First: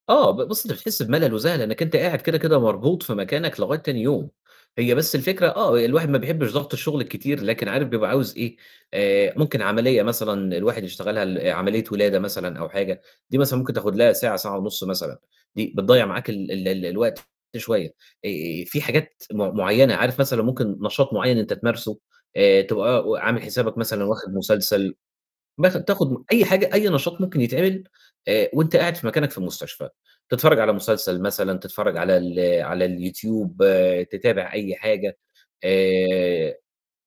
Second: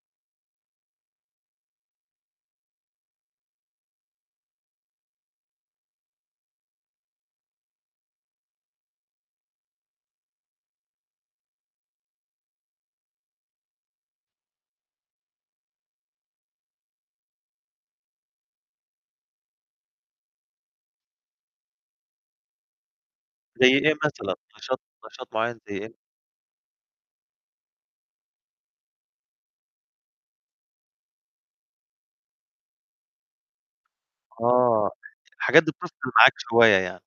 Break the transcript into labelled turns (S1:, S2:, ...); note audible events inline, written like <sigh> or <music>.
S1: آه، ب بُص، أنت بتحس بملل وزهق لإنّك أنت قاعد كده، كده مربوط في مكانك لغاية تاني يوم، هي بس الفكرة آه، الواحد ما بيحبّش ضَغْط الشغل الكتير لكن عارف بيبقى عاوز إيه، آآ ممكن عملية مثلًا الواحد يشتغلها ل عملية ولادة مثلًا أو حاجة، دي مثلًا ممكن تاخد لها ساعة، ساعة ونُص مثلًا، دي بتضيّع معاك ال ال ال الوقت شوية. آآ فيه حاجات م مُعيّنة، عارف مثلًا ممكن نشاط مُعيّن أنت تمارسه آآ تبقى عامل حسابك
S2: زَي إيه
S1: مثلًا واخد
S2: مثلًا، نشاط
S1: مسلسل،
S2: نشاط مُعيّن زَي
S1: مثلًا
S2: إيه؟
S1: تاخد أي حاجة، أي نشاط ممكن يتعمل آآ وأنت قاعد في مكانك في المستشفى، تتفرّج على مسلسل مثلًا، تتفرّج على ال على اليوتيوب، تتابع أي
S2: آه،
S1: حاجة،
S2: الحاجات دي <unintelligible> معاك
S1: آآ
S2: شوية يعني.